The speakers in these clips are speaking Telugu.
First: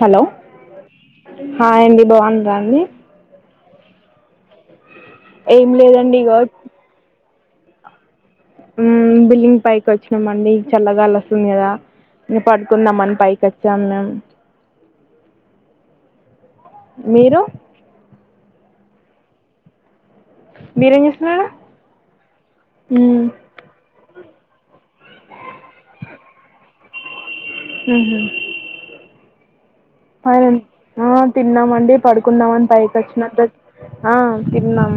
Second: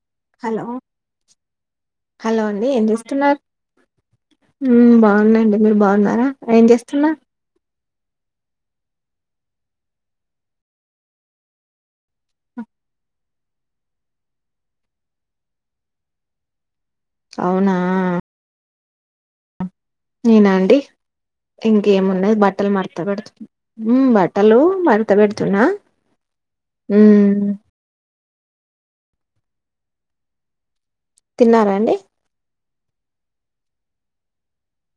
హలో హాయ్ అండి బాగున్నారా అండి ఏం చేస్తున్నారు హ్మ్ బాగ్ బావున్నా అండి ఏం మీరు లేదండి బాగున్నారా ఇగో ఏం చేస్తున్నా మ్మ్ బిల్లింగ్ పైకి వచ్చినాంమండి చల్లగాలి వస్తుంది కదా ఇంక్ పడుకున్నాంమని పైకి పచోణ్ణం అవునా నేనా అండి మీరేం చేస్తున్నారు ఇంకేమున్నాయ్ బట్టలు మడత మ్మ్ పెడుతునా మ్మ్ బట్ బట్టలు మడ్తపెడ్తున్న హ్మ్ హ్మ్ తరుణ్ ఆ తిన్నారా తిన్నామండి అండి పడుకుందామని పైక్ తచ్చిణ తచ్చి తిందాం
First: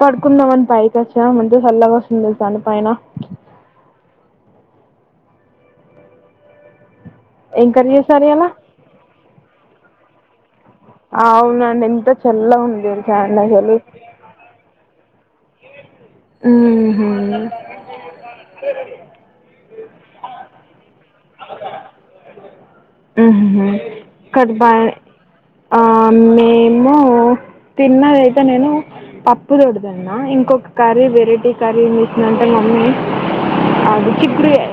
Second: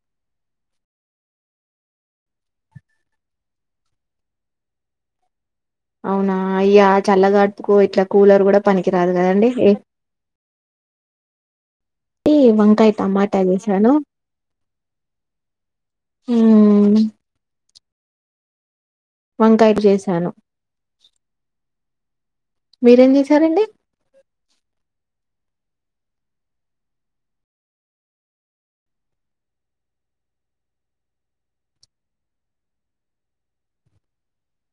పడుకుందాంమ అని పైకీ వచ్చిం మంచి గా చల్లగా వస్తుంది పైన అవునా అయ్యా ఏం చల్లగాడుపుకు కర్రీ ఇట్లా చేశారు కూలర్ ఇయ్యాల కూడా పనికిరాదు కదండి అవునండి ఎంత ఏంటి చల్ల ఉంది వంకాయ చండ టమాటా హాలు చేసాను మ్ మ్మ్ హా వంకాయలు చేశాను మ్ చేసారండి హా కట్ బ ఆ మేము తిన్నదయితే నేను పప్పు దొడద అన్న ఇంకొక కర్రీ వెరైటీ కర్రీ తీసినంటే మమ్మీ అది చిక్కుడుకాయి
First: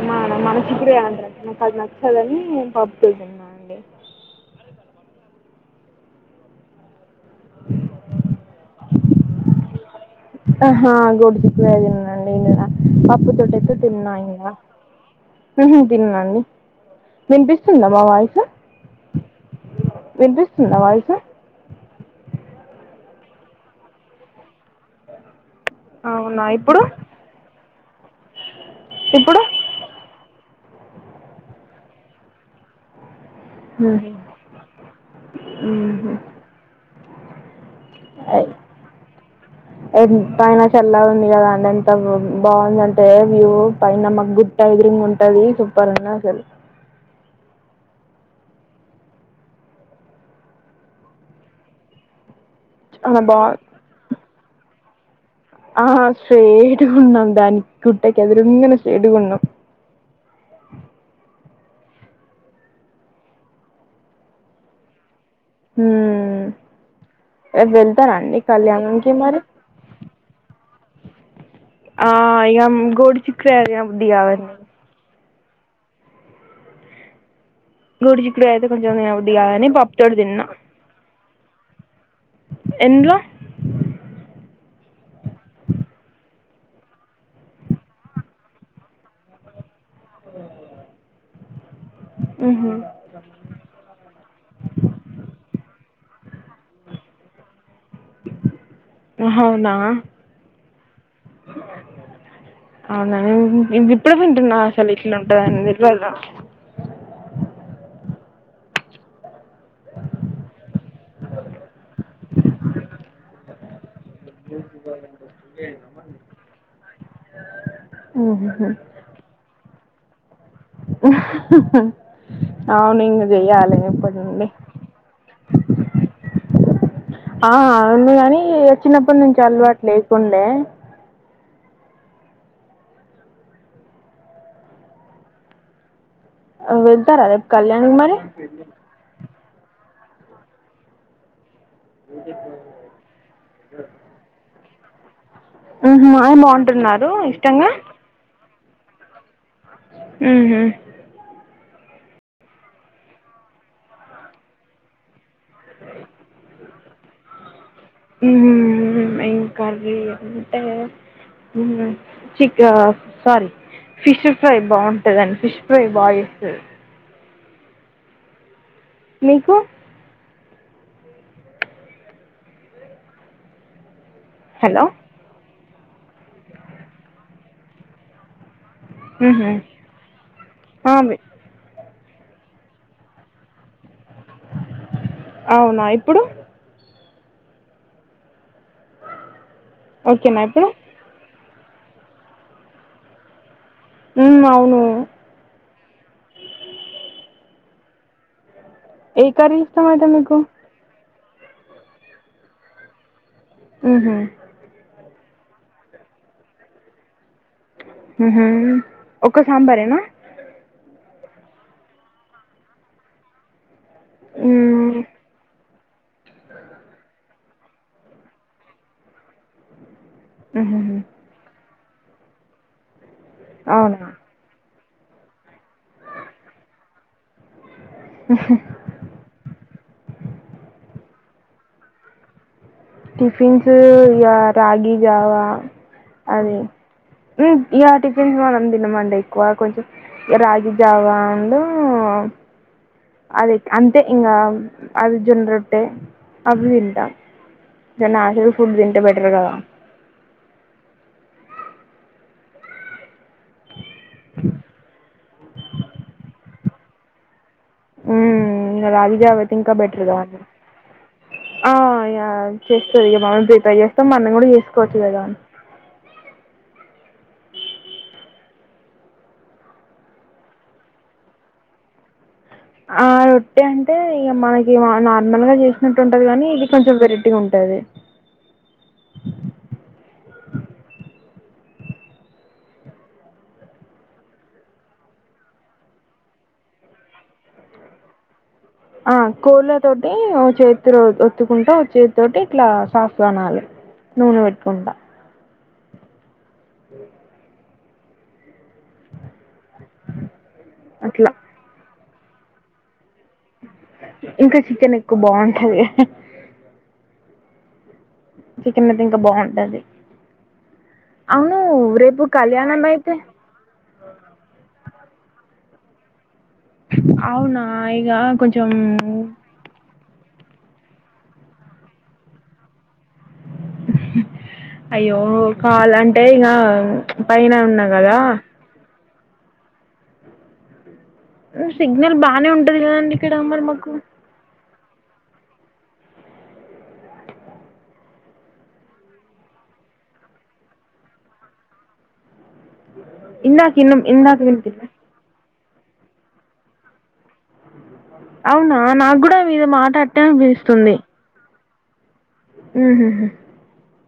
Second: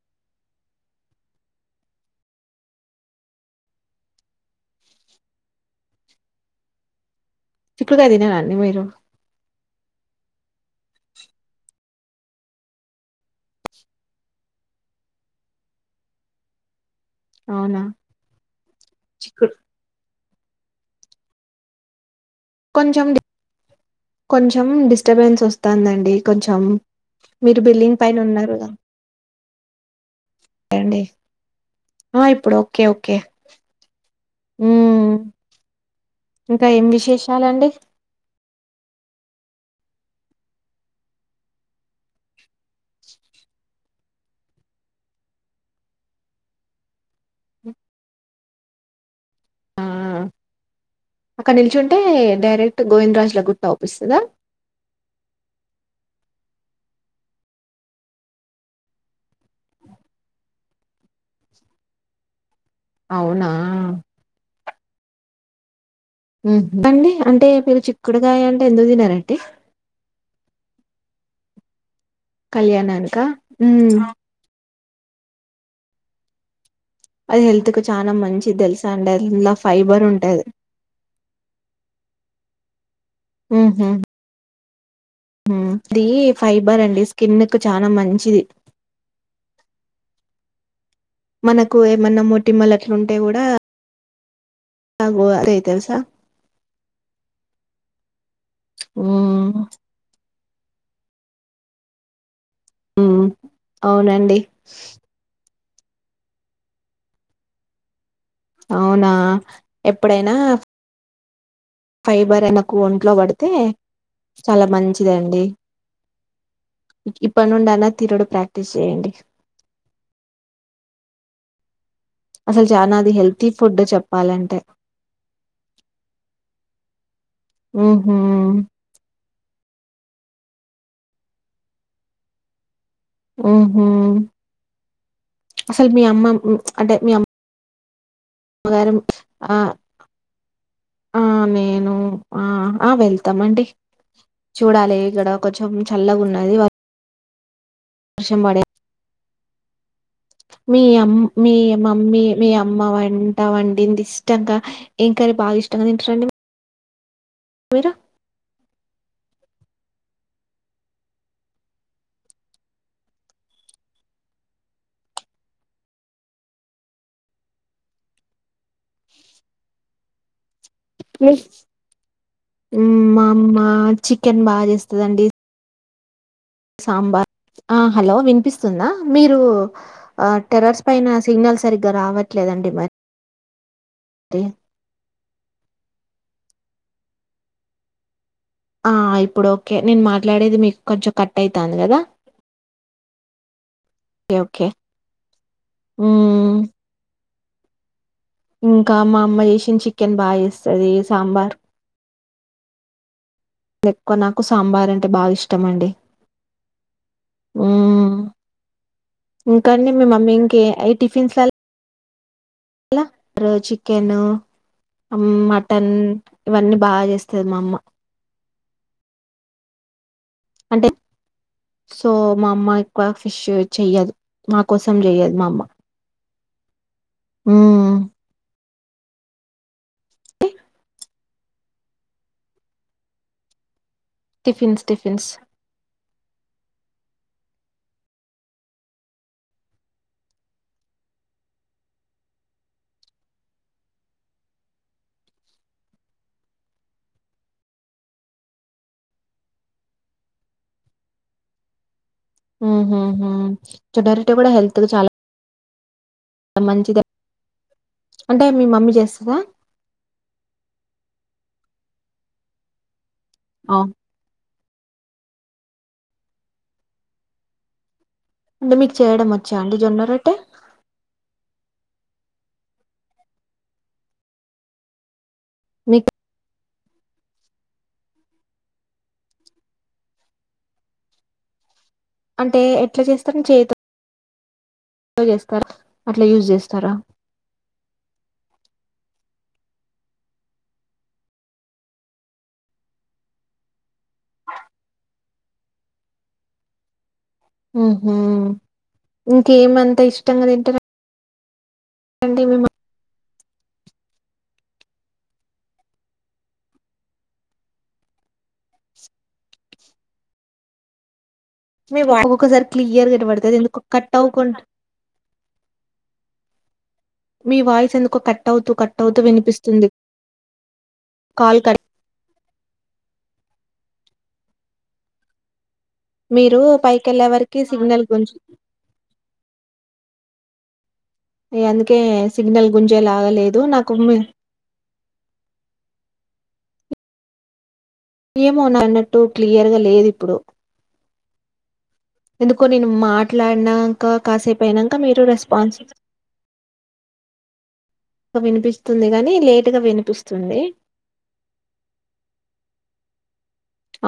మన చిక్కుడుకాయ అంటరు నాకు అది నచ్చాదని పప్పే తిన్న అండి చిక్కుడుకాయ తినరా అండి మీరు ఆహా గోడుచిక్కుడుకాయ తిన్నండి. ఇలా పప్పు తోటైతే తిన్న ఇంగా. హా నేన్ తిన్నాండి అవునా వినిపిస్తుందా మా వాయిసు చిక్కుడు వినిపిస్ నా వాయిసు కొంచెం డి. కొంచెం డిస్టర్బెన్స్ వస్త్ తందాండి అవునా కొంచెం ఇప్పుడు మీక్ ఈ బిల్డింగ్ పైన ఉన్నారుాగా ఇప్పుడు ఎవండి ఆ ఇప్పుడు ఓకే ఓకే ఉహ్ హ్మ్ ఉహ్మ్ చాలండి ఐ అయి పైన సెల్లాగా ఉంది కదా అనిఅంటావ్ బాగుంది. అంటే వ్యూ పైన మాకు గుట్ట ఎదురూంగుంట్టది. సూపర్ ఉన్నద్ అసెల్ ఆహ్ అక్కడ నిల్చుంటే డైరెక్ట్ చాలా గోవిందరాజ్ ల గుట్ అవుపిస్తదా ఆహ్ స్ట్రీట్గున్నాం దానిక్. గుట్టకి ఎదురుంగాన్నే స్త్రేట్గున్నాం. అవునా మ్మ్. ఉహ్ హు కండి అంటే రేపు మీరు వెళ్తారా అండి చిక్కుడుకాయ అంటే ఎందుకు కళ్యాణంకి తినరండి. మరి ఆహ్ ఇగ గోడి కళ్యాణానికా చిక్కుడుకాయ్ హ్మ్ బుద్ది కదండి. అది హెల్త్ కు చానా గోడి చిక్కుడు మంచిది. అయితే తెలుస కొంచెం తినబుద్ధి అండల్ల కాదని ఫైబర్ పప్పుతోటి ఉంటది తిన్నా ఎందులో ఉహ్ హు ఉహ్మ్ దిగి ఫైబర్ అండి స్కిన్ కు చానా మంచిది. ఓహ్ మనక్ కు ఏమన్నా మోటిమ్మలు అట్లా ఉంటే గూడా. అదే తెలుసా హ్మ్ హావునా అవునా హ్మ్. నేన్ ఇదిప్పుడే అవునండి వింటున్నా. అసలు ఇట్లా ఉంటాదని వెల్ర కేన అవునా ఎప్పుడైనా ఫైబర్ ఐన కో ఒంట్లో పడితే చాలా మంచిదండి. ఇప్పట్నుండైనా తినుడు ప్రాక్టీస్ మ్హూ. చేయండి. ఆహ్ హా హా అసలు చానా అవును అది ఇంకా హెల్తీ చెయ్యాలి ఫుడ్ ఇప్పటి నుండి. చెప్పాలంటే ఆహ్ అవును ఉహు గాని ఇగ చిన్నప్పునుంచి తల్వాట్ లేకుండే. ఉహ్ హు అసల్ మీ అమ్మ అంటే మీ వెళ్తారా అమ్మ రేపు కళ్యాణికి మరి అమ్మగారు. ఆహ్ వ ఆ నేన్ ను ఆహ్ ఆ వెళ్తామండి. చూడాలే ఇ గడ ఉహుమ్.. ఆ [inaudible] బాగుంటున్నారు [unintelligible] మ్మడే ఉహు మీ అమ్ మీ మమ్మీ మీ అమ్మ వంట వండింది ఇష్టంగా ఇం కన్ బాగా ఇష్టంగా తింటారంండి పొయిరా మ్... ఏం కర్రీ అంటే మ్.. చిక్ సోరీ ఫిష్ ఫ్రై బావుంటది ఫిష్ ఫ్రై బాగా చేస్తది మీకు మిస్ మా అమ్మ చిక్ చికెన్ బా హలో జేస్తుదండి సాంబార్ ఆ.. హలో వినిపిస్త తుందా మీరు ఉహు అ టెర్రస్ ఆ పైన వి సిగ్నల్ సరిగ్గా రావట్ ట్లేదండి మరి అవున్ ఆ ఇప్పుడు ఒకే నేను ఓకేనా మాట్లాడేది ఇప్పుడు మీకు కొంచెం కట్ అయి తాన్దిగదా ఒకె ఉమ్ ఒకె అవును మ్.... ఇంకా మా ఏ అమ్మ కర్రీ చేషిన ఇష్టం అయితే చికెన్ బా మీకు చేస్తది సాంబార్ ఊహూ ఎక్కువ నాకు సాంబార్ అంటె బా ఇష్ట్ పడతమండి మ్.. ఊహూ ఒక్క ఇంకా అండి సాంబారేనా మి మమ్మీ ఇంకే. ఐట్ టిఫిన్ సాలట్ల రోజు కెను హ్మ్ మ్.. మట్ తన్ ఇవన్నీ బాగా చేస్త స్తది మమ్మ అంటే హుహుమ్ సో మా అమ్మాయ్ బా ఫిష్ అవునా చెయ్యదు మా కోసం జెయ్యాలి మా అమ్మ ఉమ్ టిఫిన్సు రా టిఫిన్స్ రాగి టిఫిన్స్. జావా అది ఇగ టిఫిన్స్ మనం తినమండి ఎక్కువ కొంచం రాగి జావా అడ్ అది అంతే ఇంకా అది జొన్న రొట్టె అవి తింటాం నాచురల్ ఫుడ్ తింటే బెటర్ కదా హ్ హ్ హ్ జొన్నారోట్టే గుడా హెల్త్ చాలా మంచిదే ఉ అంటే మీ ఇంకా మమ్మీ రాగి జేస్తదా? జావా అయితే ఇంకా బెటర్గా ఆ యా చెస్ అవును. [unintelligible] కొట్ లేదా మిమీక్ చేయడం వచ్చా అండి జొన్నరొట్టె ఆ రొట్ట అంటే మనకి నిమ్మళంగా మీకు చేసినట్టుంటది గనీ ఇది కొంచం వేరేటిగుంటది. అంటే ఎట్లా చేస్తారు చేయితో చేస్తారా అట్ల యూజ్ చేస్తారా ఆ కోళ్ళ తోటి ఓ చేతి ఒత్తుకుంటా చేతితోటి ఇట్లా సాఫ్గా అనాలీ నూనె పెట్టుకుంటా అ ఉ హ్ ఇంకేమంతా ఇష్టంగా తింటరన్ ట్లా ఏంటి మిమ ఇంక చికెన్ ఎక్కువ బాగుంటది చికెన్ అయితే ఇంకా బాగుంటది. అవును మీ రేపు వాయిస్ ఒక్కొక్కసారి కళ్యాణం క్లియర్ అయితే వినపడతది పడుతుంది ఎందుకో కట్ అవ్వకున్ మీ అవునా వాయిస్ ఇక ఎందుకో కట్ కొంచెం అవుతూ కట్ అవుతూ వినిపిస్తుంది. కాల్ క అయ్యో కాల్ అంటే ఇగ మీరు పైకెళ్ళే పైన వరకి ఉన్న సిగ్నల్ కదా కొంచెం అందుకే సిగ్నల్ బానే సిగ్నల్ ఉంటది కదండి గుంజేలాగ ఇక్కడ లేదు మరి నాకు మాకు ఏమో నా నెట్టు క్లియర్గా లేద్ ఇప్పుడు ఎందుకో నేను ఇందాక ఇ మాట్లాడినాక ఇందాక కాసేపు వినిపి అయినంక మీరు రెస్ [unintelligible] అవునా నాకు గుడా మీద లేట్‌గా మాట అట్టే వినిపిస్తుంది. అనిపిస్తుంది ఉ మ్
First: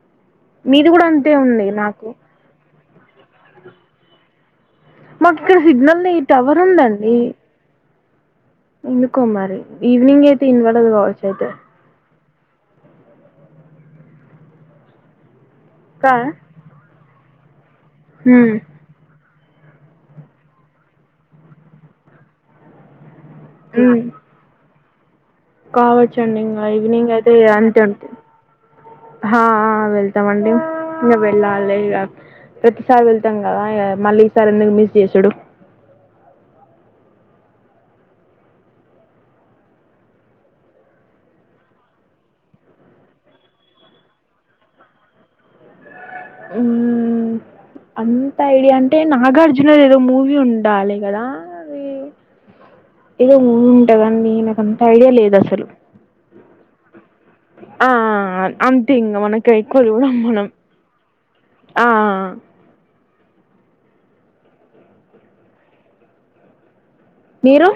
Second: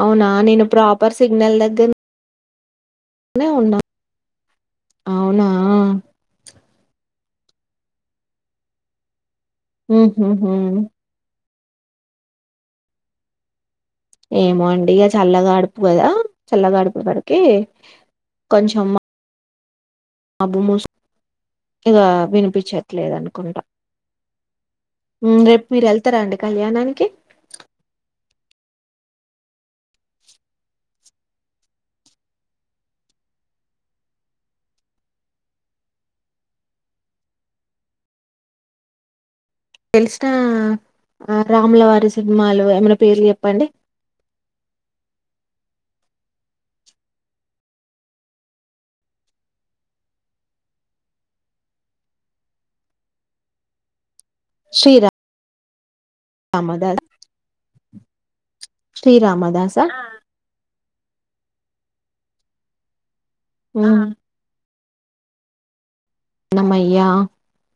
అవునా నేను మీది గుడా ప్రాపర్ అంతే ఉంది నాకు అనే ఉన్నా మాకు అవునా! ఇక్కడ సిగ్నల్నీ టవర్ ఉందండి ఇందుకో మరి ఈవినింగ్ అయితే హుహుహు. ఇన్వడదు కావచ్చు అయితే ఏమో అండి ఇక చల్లగా ఆడు తప్పు కదా కా చల్లగా అడుపు పడు క ఉమ్ కొంచం అబ్బు మూసు ఇ వినిపించట్లేదని మ్ రేపు మీరెళ్తారా కావచ్చండి అండి ఇంకా కళ్యాణానికి? ఈవినింగ్ అయితే అంటే ఉంటు హ హా వెళ్తామండి ఇక వెళ్ళాలి ఇక ప్రతిసారి వెళ్తాం కదా ఇక మళ్ళీ ఈసారి ఎందుకు మిస్ చేసుడు తెలిసిన రాములవారి సినిమాలు ఏమైనా పేరు చెప్పండి ఉ అంత ఐడియా అంటే నాగార్జున గది ఏదో మూవీ ఉండాలి కదా అది ఏదో మూవీ ఉంటాదండి నాకు అంత ఐడియా లేదు అసలు శ్రీరామదాస్ ఆ అంతేంగ మనకి శ్రీరామదాసా అకురు మనం ఆ ఆ అమై యా మీరు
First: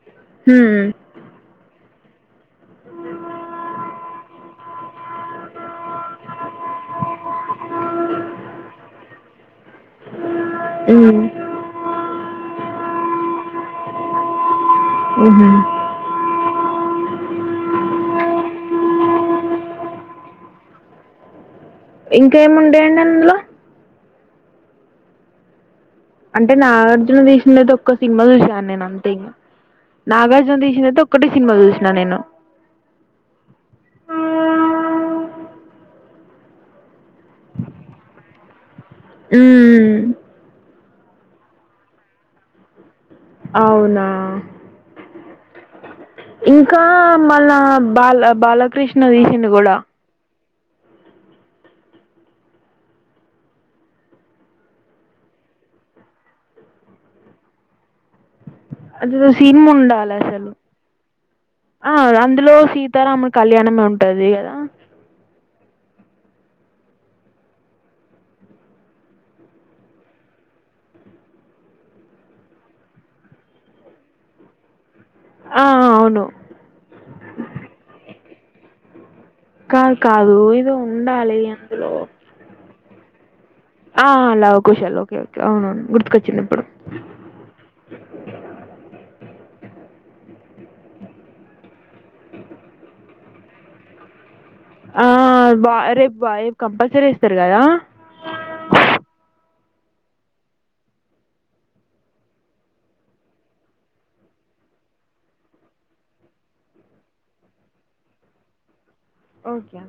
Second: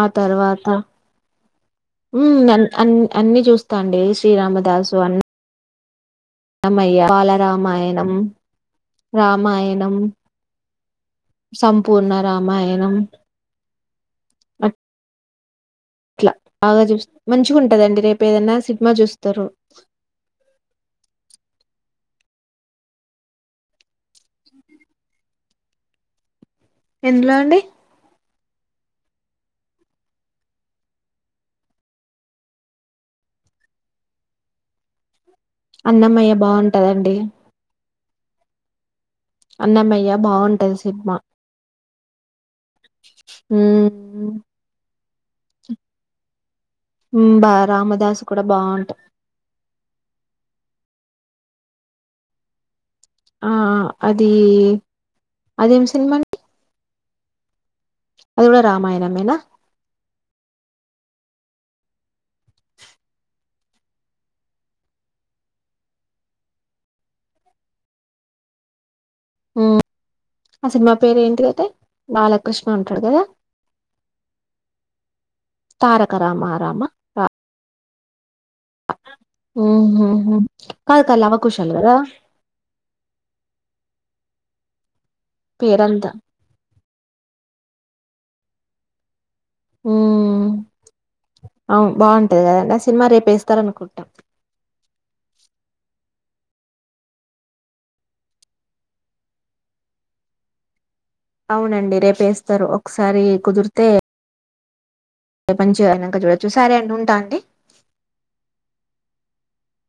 ఆ తర్వాత మ్మ్ అ అన్ని చూస్తాండి శ్రీరామదాసు అన్ని రమయ్య బాలరామాయణం రామాయణం సంపూర్ణ రామాయణం అ ఉహ ఇట్లా బాగా చూ మంచిగా ఉంటదండి రేపు ఏదనా సినిమా చూస్తారు ఇంకేమి ఉండేయండి అందులో అంటే నాగార్జున ఎందులో అండి చేసినది ఒక్క సినిమా చూశాను నేను అంతే ఇం నాగార్జున తీసినయితే ఒక్కటే సినిమా చూసినా నేను అన్నమ్మయ్య బావుంటుదండి మ్మ్ అన్నమ్మయ్యా బాగుంటుంది సినిమా అవునా ఇంకా ఉమ్ బా మళ్ళా బాల రామదాసు కూడా బాగుంటది బాలకృష్ణ తీసింది కూడా ఆ అది అదేం సినిమా అండి అది కూడా అది రామాయణమేనా సినిన్ ఉండాల అసలు ఆ రా ల్లో సీతారాముల కళ్యాణం నం ఉంటది కదా హు అసలు మా పేరు ఏంటిదాట బాలకృష్ణ అంటాడు కదా ఆ తారక అవును రామ రామ రా మ్ కాదు కాదు హు ఏదో కాదు కాదు ఉండాలి లవకూషాలు అందులో కదా ఆ ఆ లవకుశలు ఓకే ఓకే అవునవును పేరంతా గుర్తుకొచ్చింది ఇప్పుడు హు అవు బాగుంటుది కదా సినిమా రేపు వేస్తారనుకుంటా ఆ బా రేపు బా కంపల్సరీ ఏస్తారు కదా అవునండి రేపు ఏస్తారు ఒకసారి కుదిరితే పంచ్చి చేయనాక చూడచ్చు సారే అండి ఉంటా అండి ఓకే